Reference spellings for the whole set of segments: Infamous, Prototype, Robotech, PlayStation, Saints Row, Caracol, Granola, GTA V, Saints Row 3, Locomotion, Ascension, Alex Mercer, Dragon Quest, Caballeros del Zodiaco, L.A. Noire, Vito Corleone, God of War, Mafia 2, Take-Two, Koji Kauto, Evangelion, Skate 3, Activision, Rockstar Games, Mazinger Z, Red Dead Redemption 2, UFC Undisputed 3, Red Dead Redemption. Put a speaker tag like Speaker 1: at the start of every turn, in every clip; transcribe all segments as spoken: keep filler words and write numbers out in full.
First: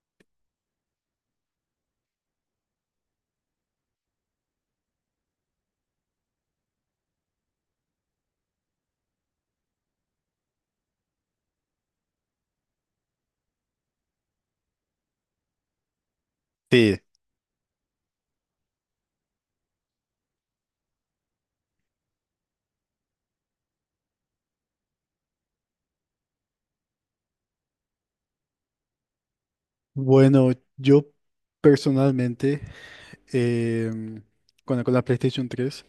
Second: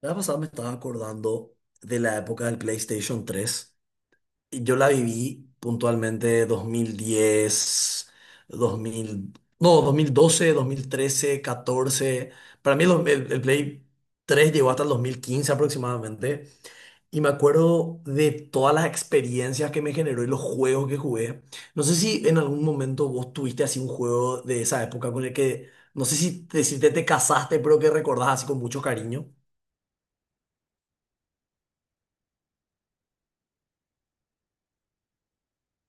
Speaker 1: La vez pasada me estaba acordando de la época del PlayStation tres y yo la viví puntualmente dos mil diez, dos mil no, dos dos mil doce, dos mil trece, catorce. Para mí el, dos- el- el Play tres llegó hasta el dos mil quince aproximadamente.
Speaker 2: Sí.
Speaker 1: Y me acuerdo de todas las experiencias que me generó y los juegos que jugué. No sé si en algún momento vos tuviste así un juego de esa época con el que, no sé si te, si te, te casaste, pero que recordás así con mucho cariño.
Speaker 2: Bueno, yo personalmente, em, con, la, con la PlayStation tres,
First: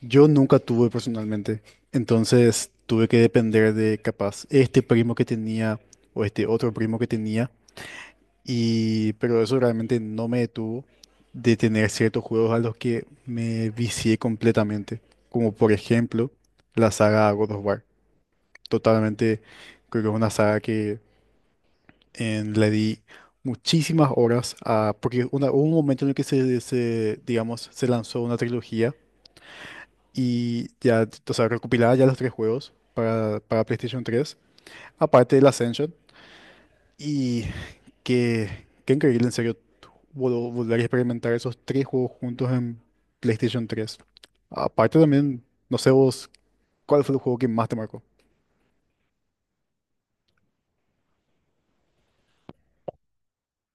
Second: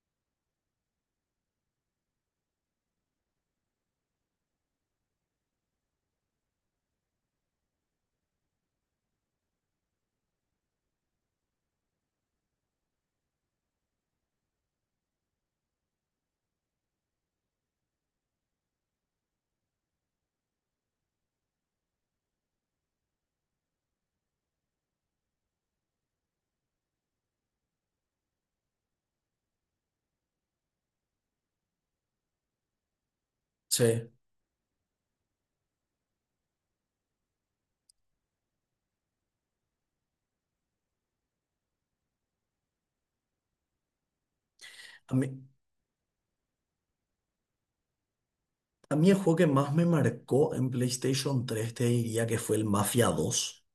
Speaker 2: yo nunca tuve personalmente. Entonces tuve que depender de capaz este primo que tenía o este otro primo que tenía. Y, pero eso realmente no me detuvo de tener ciertos juegos a los que me vicié completamente. Como por ejemplo la saga God of War. Totalmente, creo que es una saga que en- le di muchísimas horas a, porque una- hubo un momento en el que se, se, digamos, se lanzó una trilogía. Y ya, o sea, recopilaba ya los tres juegos para, para PlayStation
Speaker 1: Sí.
Speaker 2: tres, aparte del Ascension. Y qué, qué increíble, en serio, vol- volver a experimentar esos tres juegos juntos en PlayStation tres. Aparte también, no sé vos, ¿cuál fue el juego que más te marcó?
Speaker 1: A mí el juego que más me marcó en PlayStation tres te diría que fue el Mafia dos.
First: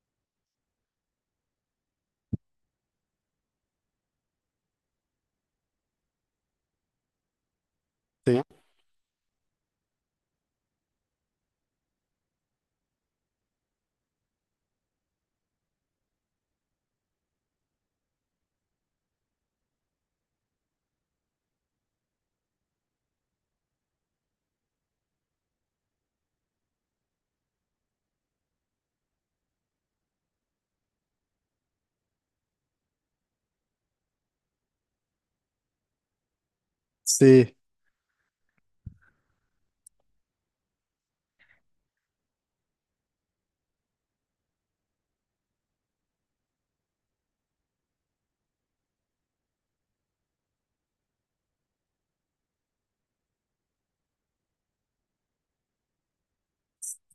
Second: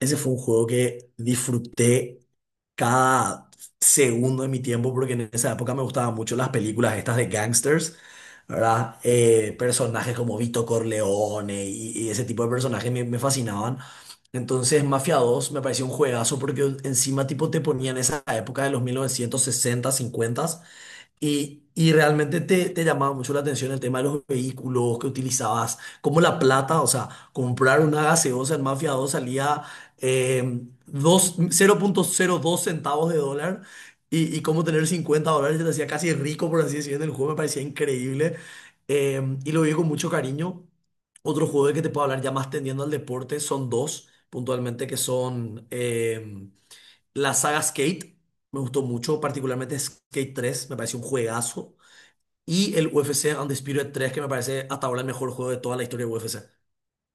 Speaker 1: Ese fue un juego que disfruté cada segundo de mi tiempo porque en esa época me gustaban mucho las películas estas de gangsters,
Speaker 2: Sí,
Speaker 1: ¿verdad? Eh, personajes como Vito Corleone y, y ese tipo de personajes me, me fascinaban. Entonces Mafia dos me pareció un juegazo porque encima tipo te ponían esa época de los mil novecientos sesenta, cincuenta, y, y realmente te, te llamaba mucho la atención el tema de los vehículos que utilizabas, como la plata, o sea, comprar una gaseosa en Mafia dos salía eh, dos- cero coma cero dos centavos de dólar y, y cómo tener cincuenta dólares te hacía casi rico, por así decirlo, en el juego me
Speaker 2: sí,
Speaker 1: parecía increíble, eh, y lo vi con mucho cariño. Otro juego de que te puedo hablar ya más tendiendo al deporte son dos, puntualmente, que son, eh, la saga Skate me gustó mucho, particularmente Skate tres me pareció un juegazo. Y el U F C Undisputed tres que me parece hasta ahora el mejor juego de toda la historia de U F C.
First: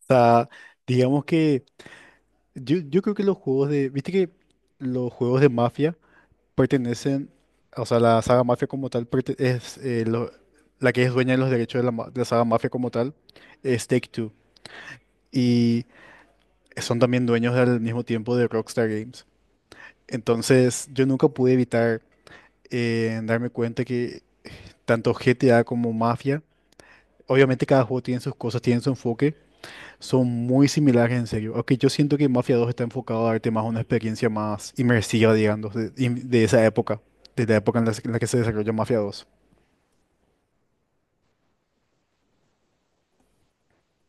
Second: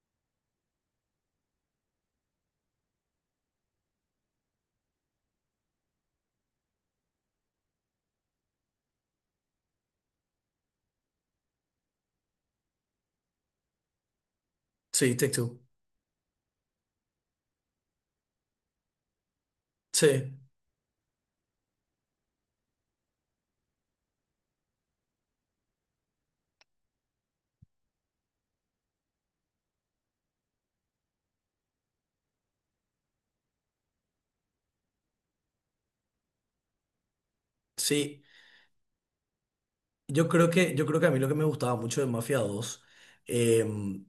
Speaker 2: o sea, digamos que. Yo, yo creo que los juegos de, viste que los juegos de Mafia pertenecen, o sea, la saga Mafia como tal perte- es eh, lo- la que es dueña de los derechos de la, ma- de la saga Mafia como tal, es Take-Two.
Speaker 1: Sí, Take-Two.
Speaker 2: Y son también dueños al mismo tiempo de Rockstar Games.
Speaker 1: Sí,
Speaker 2: Entonces, yo nunca pude evitar eh, darme cuenta que tanto G T A como Mafia, obviamente cada juego tiene sus cosas, tiene su enfoque. Son muy similares, en serio. Aunque yo siento que Mafia dos está enfocado a darte más una experiencia más inmersiva, digamos, de, im- de esa época, de la época en la, en la
Speaker 1: sí.
Speaker 2: que se desarrolló Mafia dos.
Speaker 1: Yo creo que, yo creo que a mí lo que me gustaba mucho de Mafia dos, em,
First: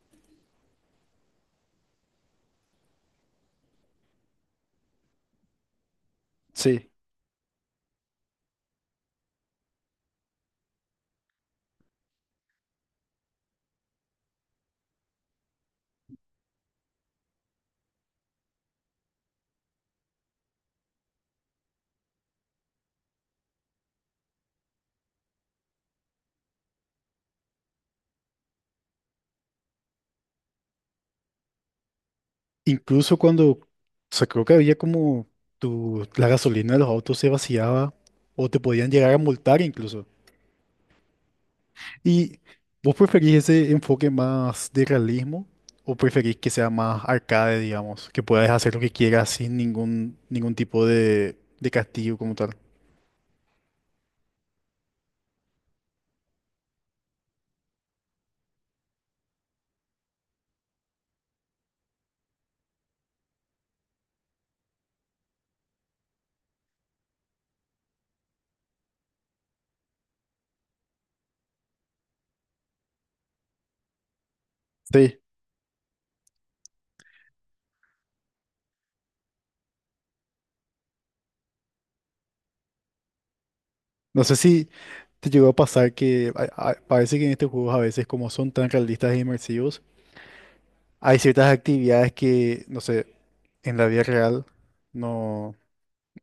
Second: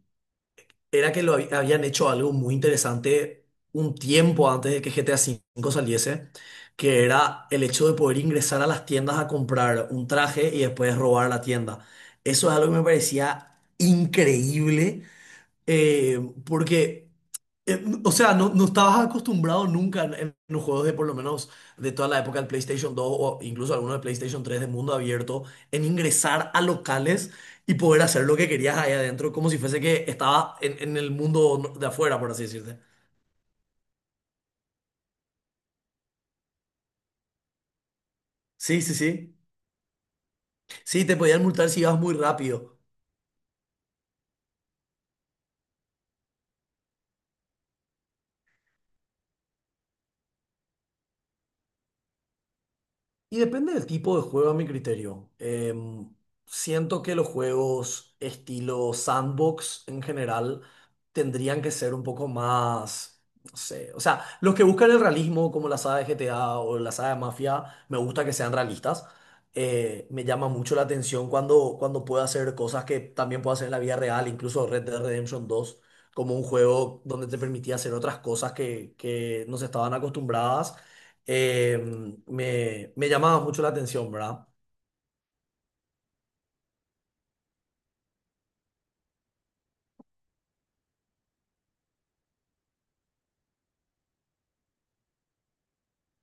Speaker 1: era que lo hab- habían hecho algo muy interesante un tiempo antes de que G T A V saliese,
Speaker 2: Sí.
Speaker 1: que era el hecho de poder ingresar a las tiendas a comprar un traje y después robar la tienda. Eso es algo que me parecía increíble, eh, porque, eh, o sea, no, no estabas acostumbrado nunca en, en los juegos de por lo menos de toda la época del PlayStation dos o incluso algunos de PlayStation tres de mundo abierto, en ingresar a locales y poder hacer lo que querías ahí adentro, como si fuese que estaba en, en el mundo de afuera, por así decirte.
Speaker 2: Incluso cuando, o sea, creo que había como tu, la gasolina de los autos se vaciaba o te
Speaker 1: Sí,
Speaker 2: podían
Speaker 1: sí,
Speaker 2: llegar a
Speaker 1: sí.
Speaker 2: multar incluso.
Speaker 1: Sí, te podían multar si ibas muy
Speaker 2: ¿Y
Speaker 1: rápido.
Speaker 2: vos preferís ese enfoque más de realismo o preferís que sea más arcade, digamos, que puedas hacer lo que quieras sin ningún, ningún tipo de, de castigo como tal?
Speaker 1: Y depende del tipo de juego a mi criterio. Em, siento que los juegos estilo sandbox en general tendrían que ser un poco más, no sé, o sea, los que buscan el realismo como la saga de G T A o la saga de Mafia, me gusta que sean realistas. Eh, me llama mucho la atención cuando, cuando puedo hacer cosas que también puedo hacer en la vida real, incluso Red Dead
Speaker 2: Sí.
Speaker 1: Redemption dos, como un juego donde te permitía hacer otras cosas que, que no se estaban acostumbradas, eh, me, me llamaba mucho la atención,
Speaker 2: No sé
Speaker 1: ¿verdad?
Speaker 2: si. ¿Te llegó a pasar que a- a- parece que en estos juegos a veces como son tan realistas e inmersivos, hay ciertas actividades que, no sé, en la vida real no,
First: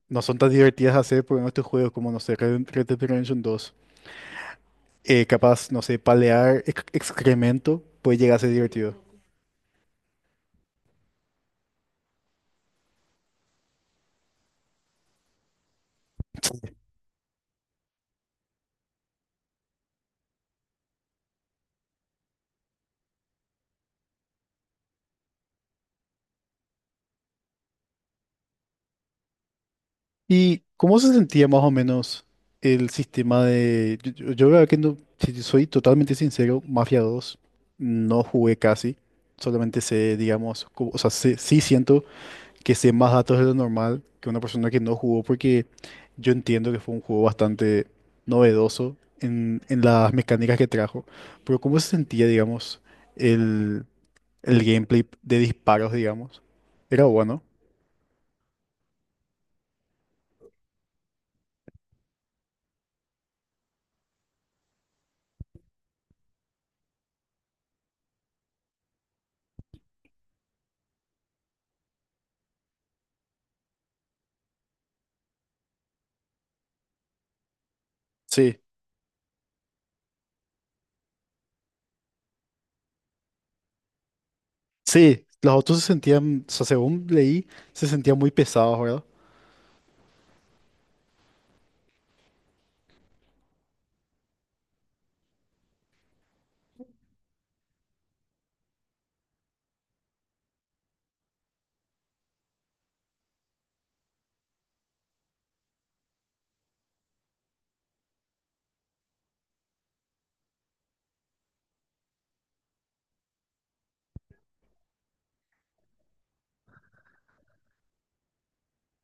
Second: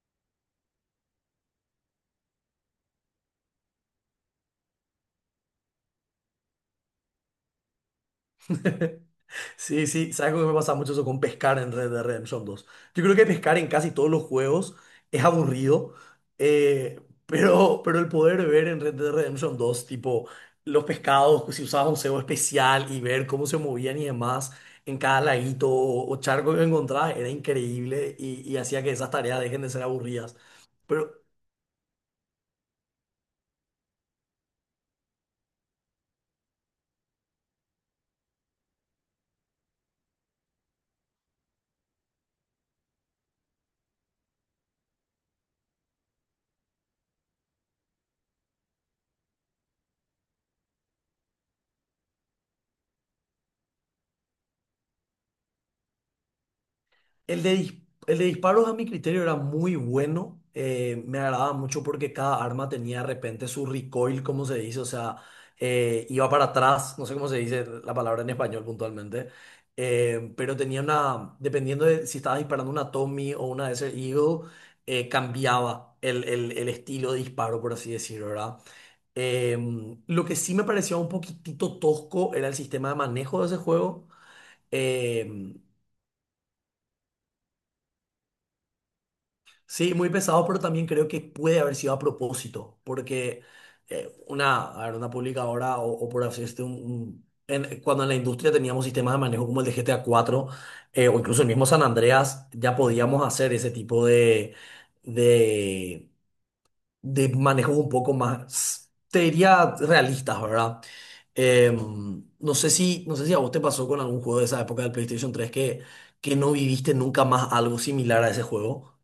Speaker 2: no son tan divertidas de hacer por estos juegos como, no sé, Red Red Dead Redemption dos? Eh, capaz, no sé, palear ex- excremento puede llegar a ser divertido.
Speaker 1: Sí, sí, sabes algo, que me pasa mucho eso con pescar en Red Dead Redemption dos. Yo creo que pescar en casi todos los juegos es aburrido, eh, pero, pero el poder ver en Red Dead Redemption dos tipo, los pescados, si usabas un cebo especial y ver cómo se movían y demás en cada laguito o, o charco que encontrabas, era increíble y, y hacía que esas tareas dejen de ser aburridas.
Speaker 2: ¿Y cómo se
Speaker 1: Pero
Speaker 2: sentía más o menos el sistema de? Yo, yo- yo la verdad que no, si te soy totalmente sincero, Mafia dos no jugué casi, solamente sé, digamos, cu- o sea, sí, sí siento que sé más datos de lo normal que una persona que no jugó, porque yo entiendo que fue un juego bastante novedoso en, en las mecánicas que trajo, pero ¿cómo se sentía, digamos, el, el gameplay de disparos, digamos? Era
Speaker 1: El
Speaker 2: bueno.
Speaker 1: de, dis- el de disparos a mi criterio era muy bueno. Eh, me agradaba mucho porque cada arma tenía de repente su recoil, como se dice, o sea, eh, iba para atrás, no sé cómo se dice la palabra en español puntualmente, eh, pero tenía una, dependiendo de si estaba disparando una Tommy o una Desert Eagle, eh, cambiaba el, el- el estilo de disparo, por así decirlo, ¿verdad?
Speaker 2: Sí.
Speaker 1: Em, lo que sí me parecía un poquitito tosco era el sistema de manejo de ese juego.
Speaker 2: Sí, los
Speaker 1: Em,
Speaker 2: autos se sentían, o sea, según leí, se sentían muy pesados, ¿verdad?
Speaker 1: Sí, muy pesado, pero también creo que puede haber sido a propósito, porque eh, una, a ver, una publicadora o, o por así decirlo, un- un- en- cuando en la industria teníamos sistemas de manejo como el de G T A cuatro, eh, o incluso el mismo San Andreas, ya podíamos hacer ese tipo de, de, de manejos un poco más, te diría, realistas, ¿verdad? Em, no sé si, no sé si a vos te pasó con algún juego de esa época del PlayStation tres que, que no viviste nunca más algo similar a ese juego.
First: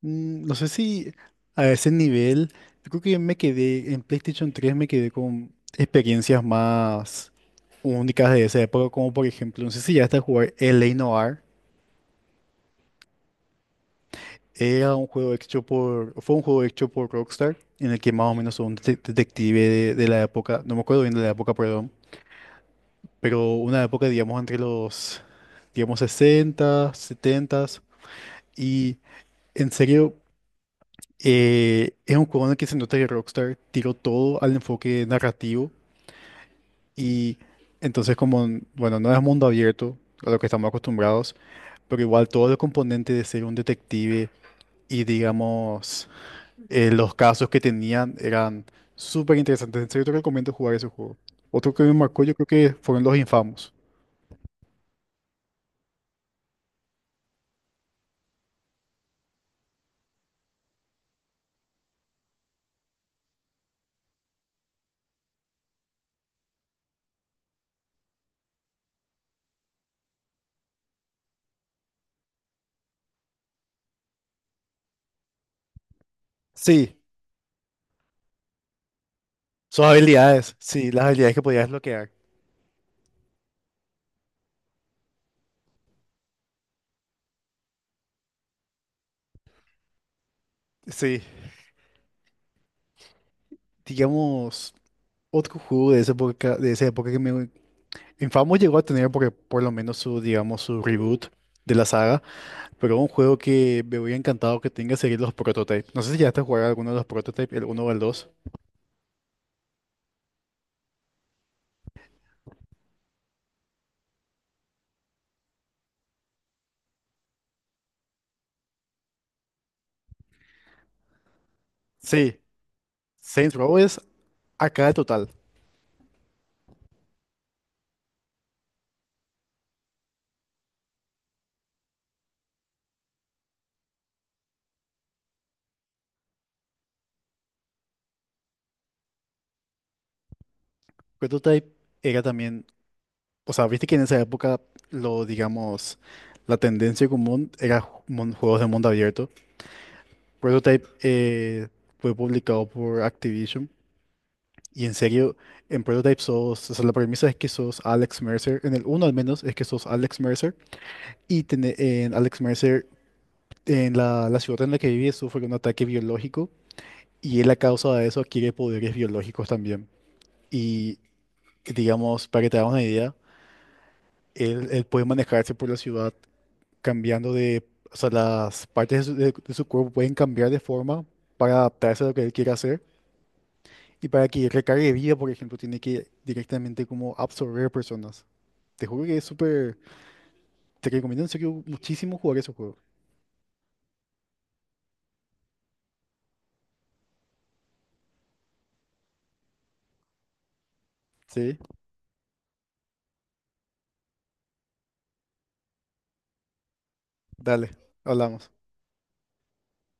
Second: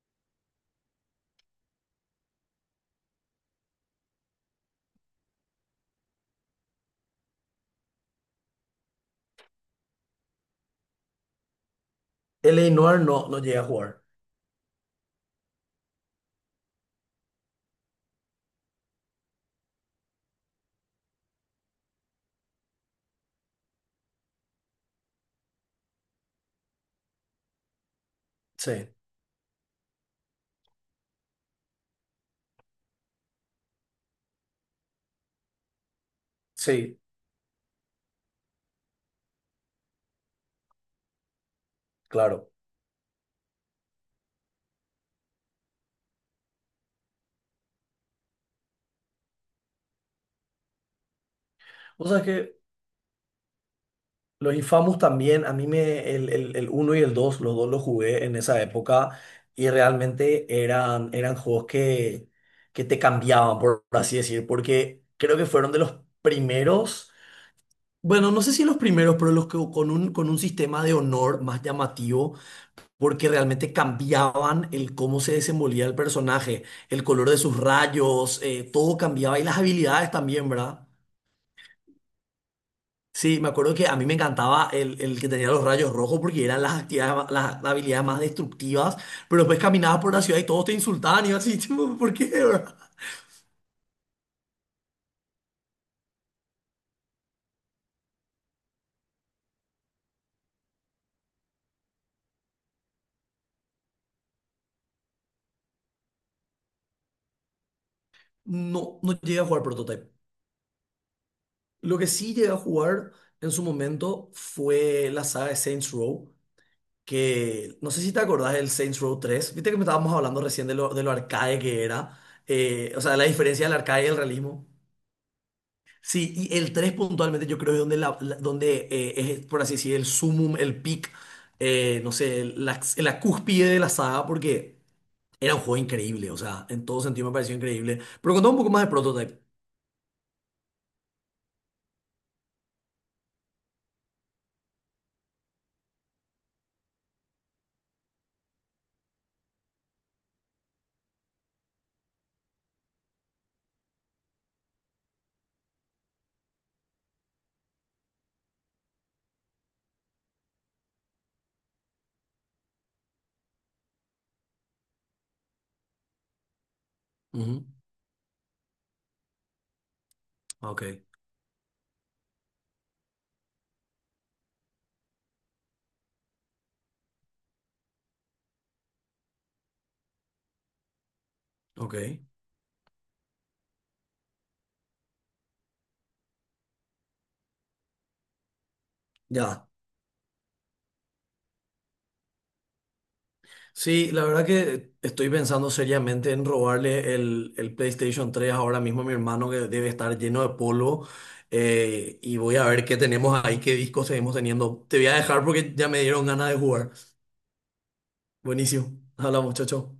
Speaker 2: Mm, No sé si a ese nivel, yo creo que me quedé, en PlayStation tres me quedé con experiencias más únicas de esa época, como por ejemplo, no sé si ya hasta jugar L A. Noire.
Speaker 1: L L.A. Noir no, no llegué a jugar.
Speaker 2: Era un juego hecho por, Fue un juego hecho por Rockstar, en el que más o menos un de- detective de, de la época, no me acuerdo bien de la época, perdón, pero una época, digamos, entre los, digamos, sesenta setenta,
Speaker 1: Sí,
Speaker 2: y en serio. Eh, es un juego en el que se nota que Rockstar tiró todo al enfoque narrativo.
Speaker 1: sí,
Speaker 2: Y entonces como, n- bueno, no es mundo abierto a lo que estamos acostumbrados, pero igual todos
Speaker 1: claro.
Speaker 2: los componentes de ser un detective y digamos eh, los casos que tenían eran súper interesantes. En serio te recomiendo jugar ese juego. Otro que me
Speaker 1: O sea
Speaker 2: marcó yo creo
Speaker 1: que
Speaker 2: que fueron los infamos.
Speaker 1: los Infamous también, a mí me, el, el, el uno y el dos los dos los jugué en esa época y realmente eran, eran juegos que, que te cambiaban, por así decir, porque creo que fueron de los primeros, bueno, no sé si los primeros, pero los que con un, con un sistema de honor más llamativo porque realmente cambiaban el cómo se desenvolvía el personaje,
Speaker 2: Sí,
Speaker 1: el color de sus rayos, eh, todo cambiaba y las
Speaker 2: sus
Speaker 1: habilidades también,
Speaker 2: habilidades,
Speaker 1: ¿verdad?
Speaker 2: sí, las habilidades que podías bloquear.
Speaker 1: Sí, me acuerdo que a mí me encantaba el, el que tenía los rayos rojos porque eran las actividades, ma- las, las habilidades más destructivas, pero después caminabas por la ciudad y todos te
Speaker 2: Sí,
Speaker 1: insultaban y yo así, tipo, ¿por qué, verdad?
Speaker 2: digamos, otro juego de esa época, de esa época que me, Infamous llegó a tener porque por lo menos su, digamos, su reboot de la saga, pero un juego que me hubiera encantado que tenga sería los Prototypes. No sé si ya a jugar alguno de los Prototypes, el uno o el dos.
Speaker 1: No, no llegué a jugar Prototype. Lo que sí llegué a jugar en su momento fue la saga de Saints Row, que no sé si te acordás del Saints Row tres, viste que me estábamos hablando recién de lo, de lo arcade que era,
Speaker 2: Sí.
Speaker 1: eh, o sea, la
Speaker 2: Saints
Speaker 1: diferencia del
Speaker 2: Row es
Speaker 1: arcade y el realismo.
Speaker 2: acá el total.
Speaker 1: Sí, y el tres puntualmente yo creo es donde, la, la- donde eh, es, por así decir, el sumum, el peak, eh, no sé, la, la cúspide de la saga, porque era un juego increíble, o sea, en todo sentido me pareció increíble. Pero contame un poco más de Prototype.
Speaker 2: Prototype era también, o sea, viste que en esa época lo, digamos, la tendencia común era ju- mon- juegos de mundo abierto. Prototype eh, fue publicado por Activision. Y en serio, en Prototype sos, o sea, la premisa es que sos Alex Mercer, en el uno al menos es que sos Alex Mercer, y tené- en Alex Mercer, en la, la ciudad en la que vive, sufre un ataque biológico, y él a
Speaker 1: Ujú.
Speaker 2: causa de eso adquiere poderes biológicos también.
Speaker 1: Ok,
Speaker 2: Y digamos, para que te hagas una idea, él, él puede manejarse por la ciudad cambiando de, o sea, las partes de su, de- de su cuerpo pueden cambiar de forma para
Speaker 1: ok,
Speaker 2: adaptarse a lo que él quiere hacer, y para que recargue vida, por ejemplo, tiene que directamente como absorber personas. Te juro que es
Speaker 1: ya.
Speaker 2: súper. Te recomiendo en serio muchísimo jugar ese juego.
Speaker 1: Sí, la verdad que estoy pensando seriamente en robarle el, el PlayStation tres ahora mismo a mi hermano que debe estar lleno de polvo,
Speaker 2: Sí,
Speaker 1: eh, y voy a ver qué tenemos ahí, qué discos seguimos teniendo. Te voy a dejar porque ya me dieron ganas de jugar.
Speaker 2: dale, hablamos.
Speaker 1: Buenísimo. Hola muchacho.